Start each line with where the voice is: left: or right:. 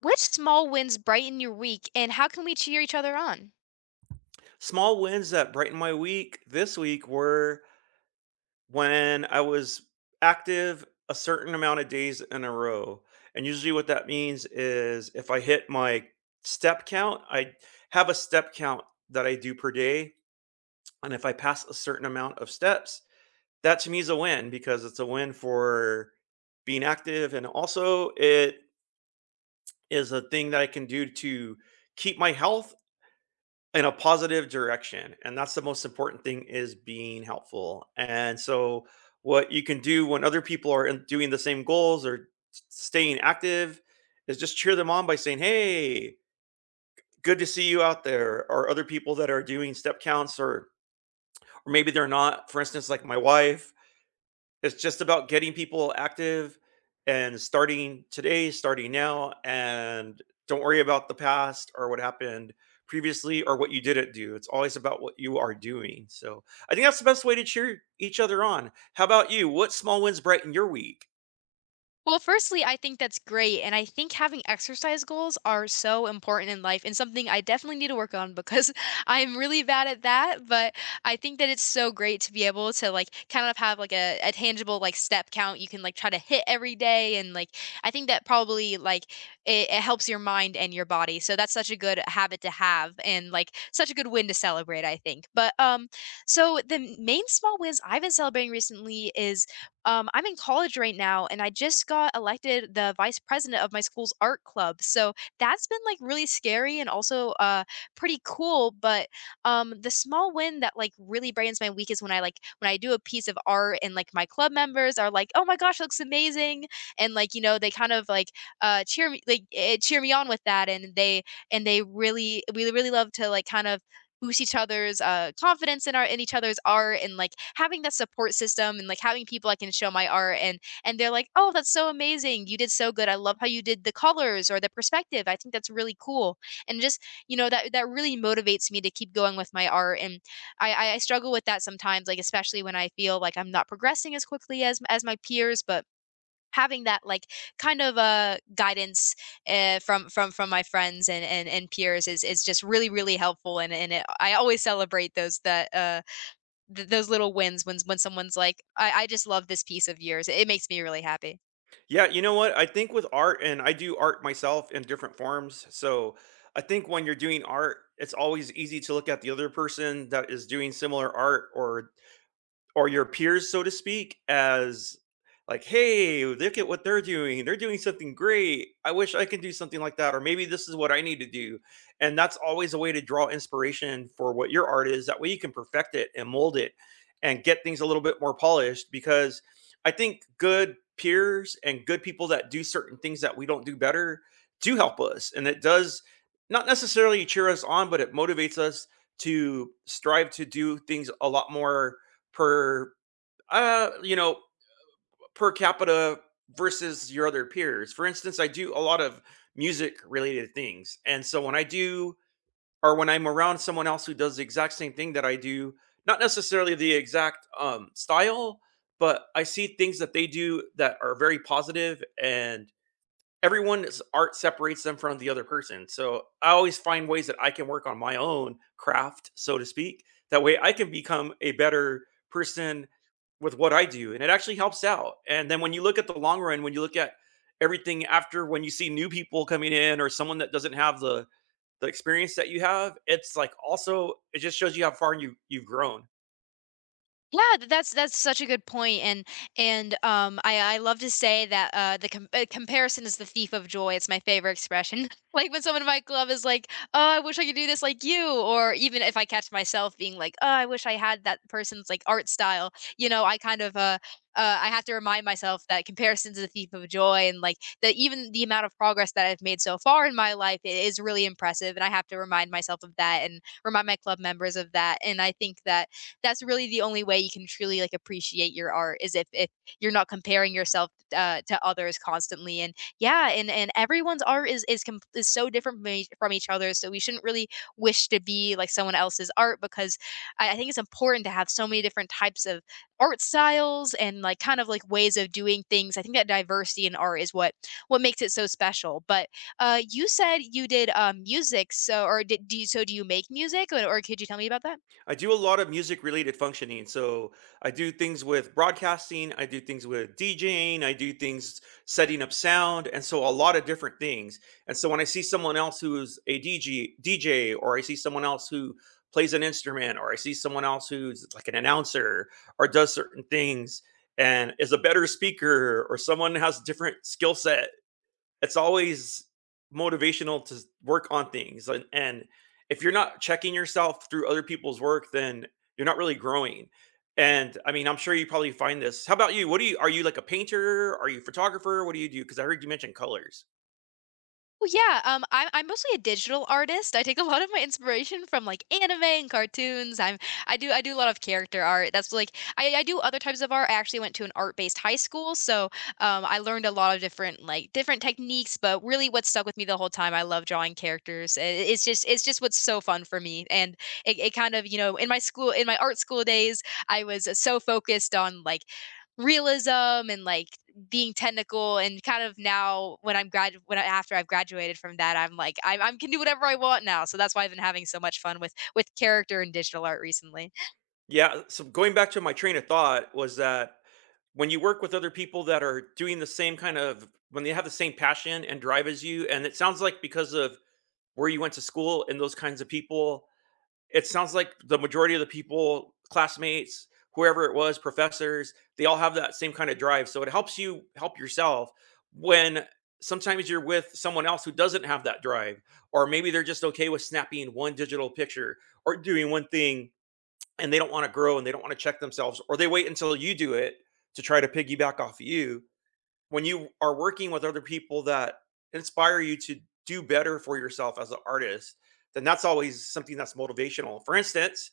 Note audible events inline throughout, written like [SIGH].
left: Which small wins brighten your week, and how can we cheer each other on?
right: Small wins that brighten my week this week were when I was active a certain amount of days in a row. And usually, what that means is if I hit my step count, I have a step count that I do per day. And if I pass a certain amount of steps, that to me is a win because it's a win for being active. And also, it is a thing that I can do to keep my health in a positive direction, and that's the most important thing is being helpful. And so what you can do when other people are doing the same goals or staying active is just cheer them on by saying, "Hey, good to see you out there," or other people that are doing step counts, or maybe they're not, for instance, like my wife. It's just about getting people active and starting today, starting now, and don't worry about the past or what happened previously or what you didn't do. It's always about what you are doing. So I think that's the best way to cheer each other on. How about you? What small wins brighten your week?
left: Well, firstly, I think that's great. And I think having exercise goals are so important in life and something I definitely need to work on because [LAUGHS] I'm really bad at that. But I think that it's so great to be able to like kind of have like a tangible like step count you can like try to hit every day. And like, I think that probably like it helps your mind and your body. So that's such a good habit to have and like such a good win to celebrate, I think. But so the main small wins I've been celebrating recently is I'm in college right now, and I just got elected the vice president of my school's art club. So that's been like really scary and also pretty cool. But the small win that like really brightens my week is when I like when I do a piece of art and like my club members are like, "Oh my gosh, it looks amazing!" And like you know they kind of like cheer me on with that, and they really we really love to like kind of boost each other's confidence in each other's art and like having that support system and like having people I can show my art and they're like, "Oh, that's so amazing. You did so good. I love how you did the colors or the perspective. I think that's really cool." And just, that really motivates me to keep going with my art, and I struggle with that sometimes, like especially when I feel like I'm not progressing as quickly as my peers, but having that like kind of guidance from my friends and peers is just really really helpful, and I always celebrate those little wins when someone's like I just love this piece of yours. It makes me really happy.
right: Yeah, you know what? I think with art, and I do art myself in different forms. So I think when you're doing art, it's always easy to look at the other person that is doing similar art or your peers, so to speak, as like, hey, look at what they're doing. They're doing something great. I wish I could do something like that. Or maybe this is what I need to do. And that's always a way to draw inspiration for what your art is. That way you can perfect it and mold it and get things a little bit more polished. Because I think good peers and good people that do certain things that we don't do better do help us. And it does not necessarily cheer us on, but it motivates us to strive to do things a lot more per uh you know per capita versus your other peers. For instance, I do a lot of music related things, and so when I do, or when I'm around someone else who does the exact same thing that I do, not necessarily the exact style, but I see things that they do that are very positive. And everyone's art separates them from the other person. So I always find ways that I can work on my own craft, so to speak. That way I can become a better person with what I do. And it actually helps out. And then when you look at the long run, when you look at everything after, when you see new people coming in or someone that doesn't have the experience that you have, it's like also, it just shows you how far you've grown.
left: Yeah, that's such a good point, and I love to say that the comparison is the thief of joy. It's my favorite expression. [LAUGHS] Like when someone in my club is like, "Oh, I wish I could do this like you," or even if I catch myself being like, "Oh, I wish I had that person's like art style," I kind of I have to remind myself that comparison is the thief of joy, and like that even the amount of progress that I've made so far in my life is really impressive, and I have to remind myself of that and remind my club members of that, and I think that that's really the only way you can truly like appreciate your art is if you're not comparing yourself to others constantly. And yeah, and everyone's art is so different from each other. So we shouldn't really wish to be like someone else's art because I think it's important to have so many different types of art styles and like kind of like ways of doing things. I think that diversity in art is what makes it so special. But you said you did music, so or did do you, so? Do you make music, or could you tell me about that?
right: I do a lot of music related functioning. So I do things with broadcasting, I do things with DJing, I do things setting up sound, and so a lot of different things. And so when I see someone else who's a DJ, or I see someone else who plays an instrument, or I see someone else who's like an announcer or does certain things and is a better speaker, or someone has different skill set, it's always motivational to work on things. And if you're not checking yourself through other people's work, then you're not really growing. And I mean, I'm sure you probably find this. How about you? What do you, are you like a painter, are you a photographer, what do you do? Because I heard you mention colors.
left: Well, yeah, I'm mostly a digital artist. I take a lot of my inspiration from like anime and cartoons. I do a lot of character art. That's like I do other types of art. I actually went to an art based high school, so I learned a lot of different like different techniques. But really, what stuck with me the whole time, I love drawing characters. It's just what's so fun for me, and it kind of in my art school days, I was so focused on like realism and like being technical and kind of now when I'm grad when I, after I've graduated from that, I'm like I can do whatever I want now. So that's why I've been having so much fun with character and digital art recently.
right: Yeah, so going back to my train of thought was that when you work with other people that are doing the same kind of, when they have the same passion and drive as you, and it sounds like because of where you went to school and those kinds of people, it sounds like the majority of the people, classmates, whoever it was, professors, they all have that same kind of drive. So it helps you help yourself when sometimes you're with someone else who doesn't have that drive, or maybe they're just okay with snapping one digital picture or doing one thing, and they don't want to grow and they don't want to check themselves, or they wait until you do it to try to piggyback off of you. When you are working with other people that inspire you to do better for yourself as an artist, then that's always something that's motivational. For instance,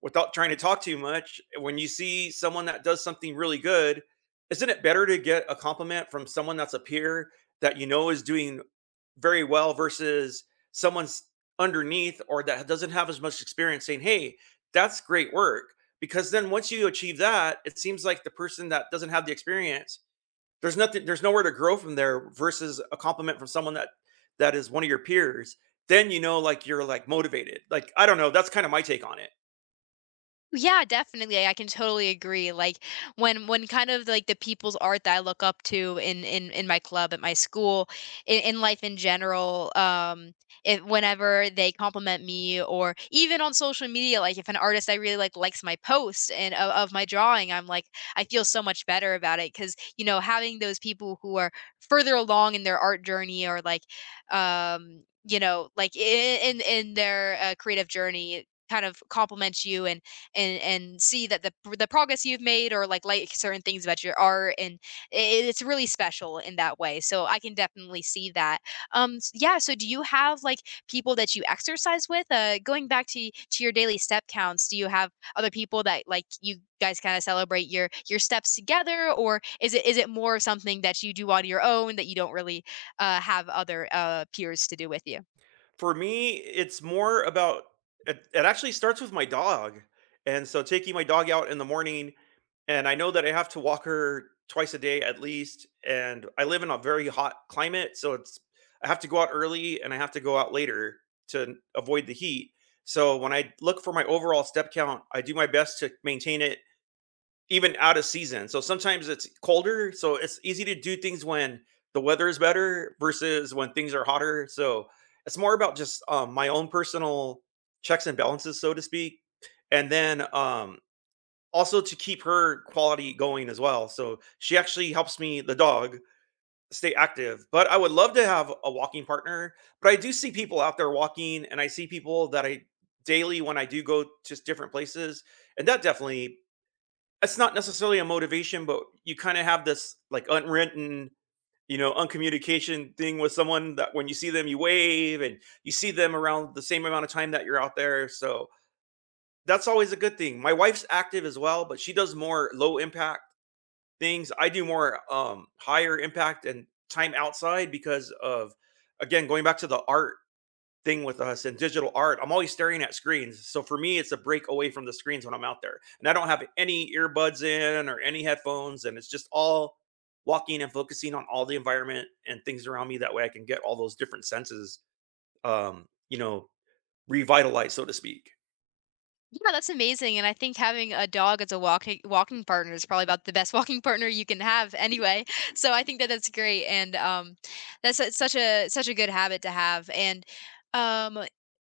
right: without trying to talk too much, when you see someone that does something really good, isn't it better to get a compliment from someone that's a peer that you know is doing very well versus someone's underneath or that doesn't have as much experience saying, "Hey, that's great work." Because then once you achieve that, it seems like the person that doesn't have the experience, there's nothing. There's nowhere to grow from there. Versus a compliment from someone that that is one of your peers, then you know, like you're like motivated. Like I don't know. That's kind of my take on it.
left: Yeah, definitely. I can totally agree. Like when kind of like the people's art that I look up to in my club at my school, in life in general, if whenever they compliment me or even on social media, like if an artist I really like likes my post and of my drawing, I'm like I feel so much better about it cuz having those people who are further along in their art journey or like like in their creative journey kind of compliments you and see that the progress you've made or like certain things about your art, and it's really special in that way, so I can definitely see that, yeah, so do you have like people that you exercise with going back to your daily step counts. Do you have other people that like you guys kind of celebrate your steps together, or is it more something that you do on your own that you don't really have other peers to do with you?
right: For me, it's more about, it actually starts with my dog. And so taking my dog out in the morning, and I know that I have to walk her twice a day at least. And I live in a very hot climate. So it's, I have to go out early and I have to go out later to avoid the heat. So when I look for my overall step count, I do my best to maintain it even out of season. So sometimes it's colder, so it's easy to do things when the weather is better versus when things are hotter. So it's more about just my own personal checks and balances, so to speak. And then also to keep her quality going as well. So she actually helps me, the dog, stay active. But I would love to have a walking partner. But I do see people out there walking, and I see people that I daily when I do go to different places, and that definitely, it's not necessarily a motivation, but you kinda have this, like, unwritten, you know, uncommunication thing with someone that when you see them, you wave, and you see them around the same amount of time that you're out there, so that's always a good thing. My wife's active as well, but she does more low impact things. I do more, higher impact and time outside because of, again, going back to the art thing with us in digital art. I'm always staring at screens. So for me, it's a break away from the screens when I'm out there. And I don't have any earbuds in or any headphones. And it's just all walking and focusing on all the environment and things around me. That way I can get all those different senses um, you know, revitalized, so to speak.
left: Yeah, that's amazing, and I think having a dog as a walking partner is probably about the best [LAUGHS] walking partner you can have anyway. [LAUGHS] So I think that that's great, and that's such a good habit to have. And um,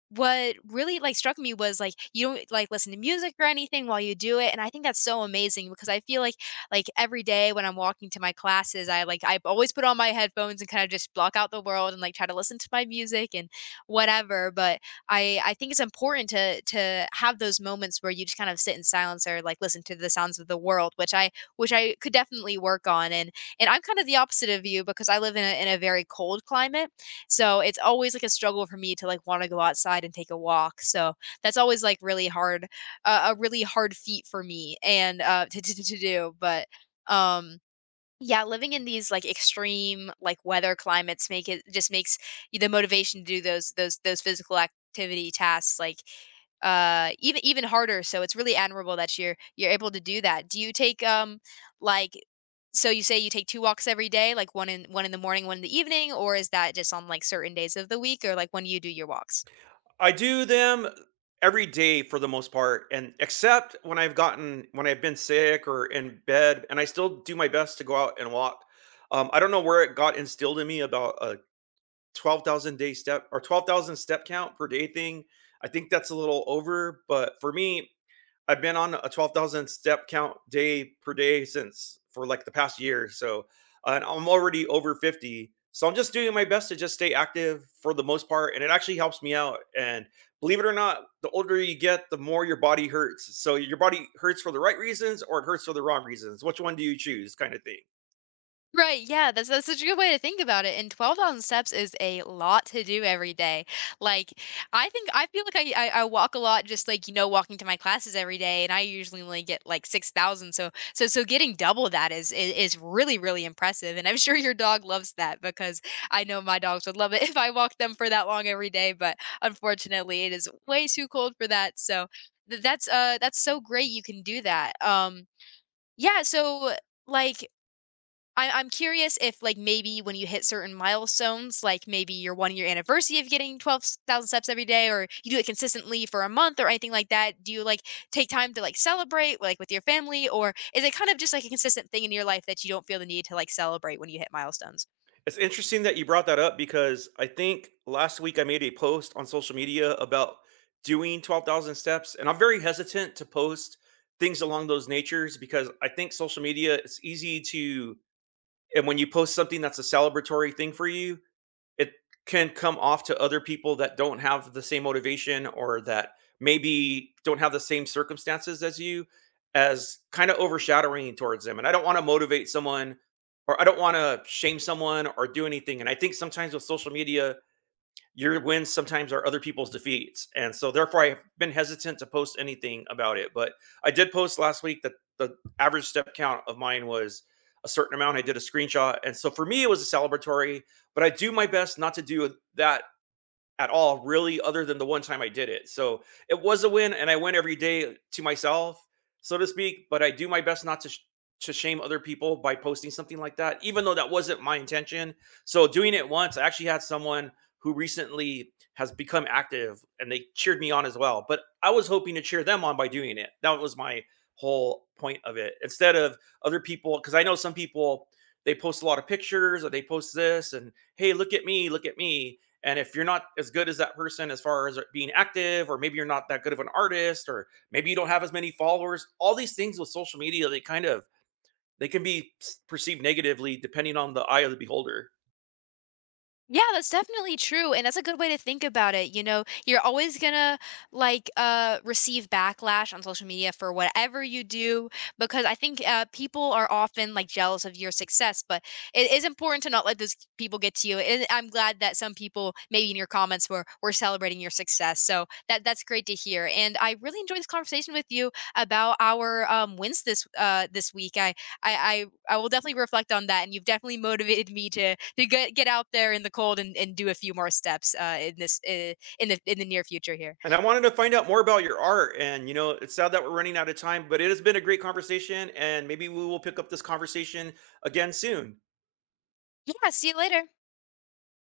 left: what really like struck me was like you don't like listen to music or anything while you do it, and I think that's so amazing because I feel like every day when I'm walking to my classes, I always put on my headphones and kind of just block out the world and like try to listen to my music and whatever, but I think it's important to have those moments where you just kind of sit in silence or like listen to the sounds of the world, which I could definitely work on. And I'm kind of the opposite of you because I live in a very cold climate. So it's always like a struggle for me to like want to go outside and take a walk. So that's always like a really hard feat for me and to do. But um yeah, living in these, like, extreme, like, weather climates make it just makes y the motivation to do those physical activity tasks, like, even harder, so it's really admirable that you're able to do that. Do you take, like so you say you take 2 walks every day, like, 1 in the morning, 1 in the evening, or is that just on, like, certain days of the week, or, like, when do you do your walks?
right: I do them every day for the most part. And except when I've gotten, when I've been sick or in bed, and I still do my best to go out and walk. I don't know where it got instilled in me about 12,000 day step or 12,000 step count per day thing. I think that's a little over, but for me, I've been on a 12,000 step count day per day since for like the past year. So, and I'm already over 50. So I'm just doing my best to just stay active for the most part. And it actually helps me out. And believe it or not, the older you get, the more your body hurts. So your body hurts for the right reasons or it hurts for the wrong reasons. Which one do you choose? Kind of thing.
left: Right, yeah, that's such a good way to think about it, and 12,000 steps is a lot to do every day. Like, I think I feel like I walk a lot just, like, walking to my classes every day, and I usually only get, like, 6,000, so getting double that is really, really impressive, and I'm [LAUGHS] sure your dog loves that because I know my dogs would love it [LAUGHS] if I walked them for that long every day, but unfortunately, it is way too cold for that, so that's so great you can do that. Yeah, so, like I'm curious if, like, maybe when you hit certain milestones, like, maybe your one-year anniversary of getting 12,000 steps every day, or you do it consistently for a month or anything like that, do you, like, take time to, like, celebrate, like, with your family, or is it kind of just, like, a consistent thing in your life that you don't feel the need to, like, celebrate when you hit milestones?
right: It's interesting that you brought that up because I think last week I made a post on social media about doing 12,000 steps, and I'm very hesitant to post things along those natures because I think social media, it's easy to, and when you post something that's a celebratory thing for you, it can come off to other people that don't have the same motivation or that maybe don't have the same circumstances as you as kind of overshadowing towards them. And I don't want to motivate someone, or I don't want to shame someone or do anything. And I think sometimes with social media, your wins sometimes are other people's defeats. And so therefore I've been hesitant to post anything about it. But I did post last week that the average step count of mine was a certain amount. I did a screenshot. And so for me it was a celebratory, but I do my best not to do that at all, really, other than the one time I did it. So it was a win, and I win every day to myself, so to speak. But I do my best not to to shame other people by posting something like that, even though that wasn't my intention. So doing it once, I actually had someone who recently has become active, and they cheered me on as well. But I was hoping to cheer them on by doing it. That was my whole point of it. Instead of other people, because I know some people, they post a lot of pictures or they post this and, "Hey, look at me, look at me." And if you're not as good as that person as far as being active, or maybe you're not that good of an artist, or maybe you don't have as many followers, all these things with social media, they kind of, they can be perceived negatively depending on the eye of the beholder.
left: Yeah, that's definitely true, and that's a good way to think about it, you know? You're always gonna, like, receive backlash on social media for whatever you do because I think, people are often, like, jealous of your success, but it is important to not let those people get to you, and I'm glad that some people, maybe in your comments, were celebrating your success, so that's great to hear, and I really enjoyed this conversation with you about our, wins this week. I will definitely reflect on that, and you've definitely motivated me to get out there in the cold and do a few more steps in the near future here.
right: And I wanted to find out more about your art. And you know, it's sad that we're running out of time, but it has been a great conversation. And maybe we will pick up this conversation again soon.
left: Yeah, see you later.